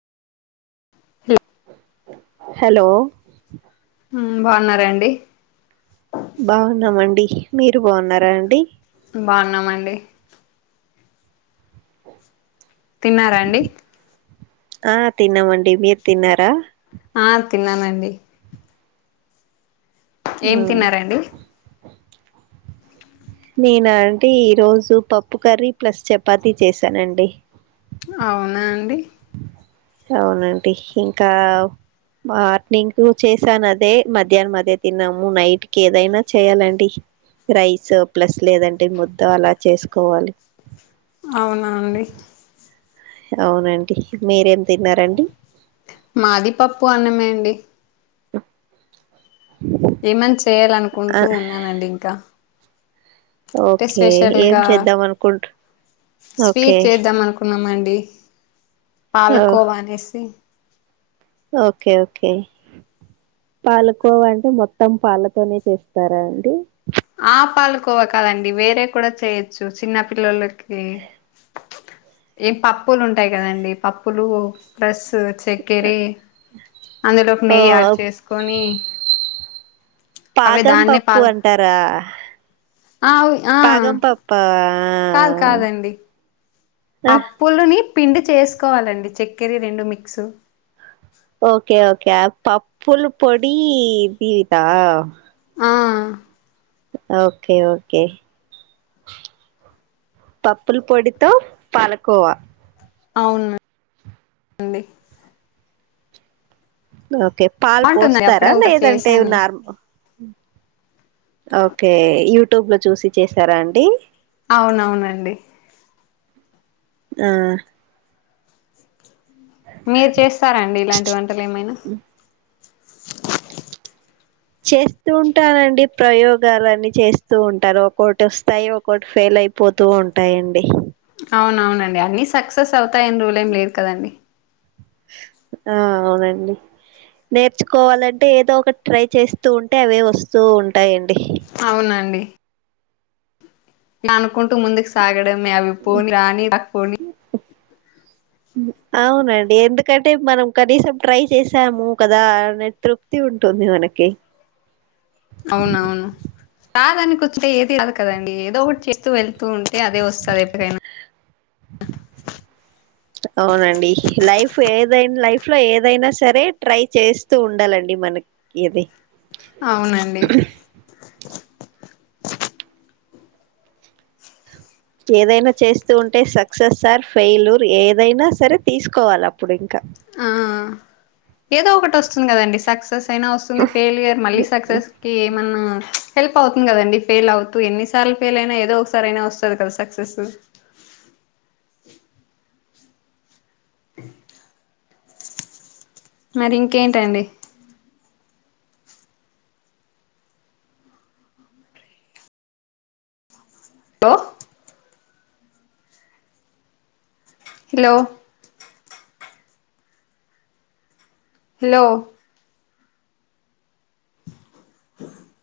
Hello ఉమ్ బావున్నారా అండి బాగున్నామండి మీరు బావున్నారా అండి బావున్నామండి తిన్నారా అండి ఆ తిన్నామండి మీరు తిన్నారా ఆ తిన్నానండి ఏం ఉమ్. తిన్నారండి నేనాంటీ ఈ రోజు పప్పు కర్రీ ప్లస్ చపాతీ చేసానండి అవునా అండి అవునండి ఇంకా మార్నింగ్ చేశాను అదే మధ్యాహ్నం అదే తిన్నాము నైట్ కి ఏదైనా చేయాలండి రైస్ ప్లస్ లేదంటే ముద్ద అలా చేసుకోవాలి అవునా అండి అవునండి మీరేం తిన్నారండి మాది పప్పు అన్నమే అండి అ ఏమన్న్ ఆ, చేయాలనుకుంటూ ఉన్నానండి ఇంకా అంటే ఓకే ఏం స్పెషల్గా చేద్దాం అనుకుంటు ఓకే స్వీట్ చేద్దాం అనుకున్నామండి ఏయ్ ఓ, పాలకోవా అనేసి ఓకే ఓకే పాలుకోవ అంటే మొత్తం పాలతోనే చేస్తారా అండి ఆ పాలకోవ కదండి వేరే కూడా చేయొచ్చు చిన్న పిల్లలకి ఏం పప్పులు ఉంటాయి కదండి పప్పులు ప్లస్ చక్కరీ అందులోకి ఓ నెయ్యి యాడ్ చేసుకొని అవే పాదం దాన్నే పప్పు పాల్ అంటారా ఆ ఉన్ఆ కాదు పాగం పప్ప కాదు కాదండి ఆ అప్పులుని పిండి చేసుకోవాలండి చక్కెరీ రెండు మిక్సు ఓకే ఓకే ఆ పప్పులు పొడి దీతా ఆ ఓకే ఓకే పప్పుల పొడితో పాలకోవా ఆవును అండి ఓకే పాల్ బాగుంటుందండి పోస్తారా అప్పుడే ఒకసారి లేదంటే చేశాను నార్మల్ ఓకే యూట్యూబ్ లో చూసి చేసారా అండి అవునవును అండి ఆ మీరు చేస్తారండి ఇలాంటి వంటలు ఏమైనా చేస్తూ ఉంటానండి ప్రయోగాలన్ని చేస్తూ ఉంటారు ఓక్కొటి వస్తాయి ఒకొటి ఫెయిల్ అయిపోతూ ఉంటాయండి అవునవును అండి అన్ని సక్సెస్ అవుతాయని రూల్ ఏం లేదు కదండి ఆ అవునండి నేర్చుకోవాలంటే ఏదో ఒకటి ట్రై చేస్తూ ఉంటే అవే వస్తూ ఉంటాయండి అవునండి నానుకుంటూ ముందుకు సాగడమే అవి పోని రాని రాకపోని అవునండి ఎందుకంటే మనం కనీసం ట్రై చేసాము కదా అనే తృప్తి ఉంటు ఉంది మనకి అవును అవును రాదు అని కూర్చుంటే ఏది రాదు కాదా కదండి ఏదో ఒకటి చేస్తూ వెళ్తూ ఉం తే అదే వస్తది ఎప్పుడైనా అవునండి లైఫ్ ఏదై లైఫ్ లో ఏదైనా సరే ట్రై చేస్తూ ఉండాలండి మన ఇది అవునండి ఏదైనా చేస్తూ ఉంటే సక్సెస్ సార్ ఫెయిలూర్ ఏదైనా సరే తీసుకోవాలి అప్పుడు ఇంకా ఆ ఏదో ఒకటి వస్తుంది కదండి సక్సెస్ తైనా వస్తుంది ఫెయిల్యర్ మళ్ళీ సక్సెస్ కి ఏమన్నా హెల్ప్ అవుతుంది కదండి ఫెయిల్ అవుతూ ఎన్నిసార్లు ఫెయిల్ అయినా ఏదో ఒకసారి అయినా వస్తుంది కదా సక్సెస్ అ మరి ఇంకేంటి అండి లో హలో హలో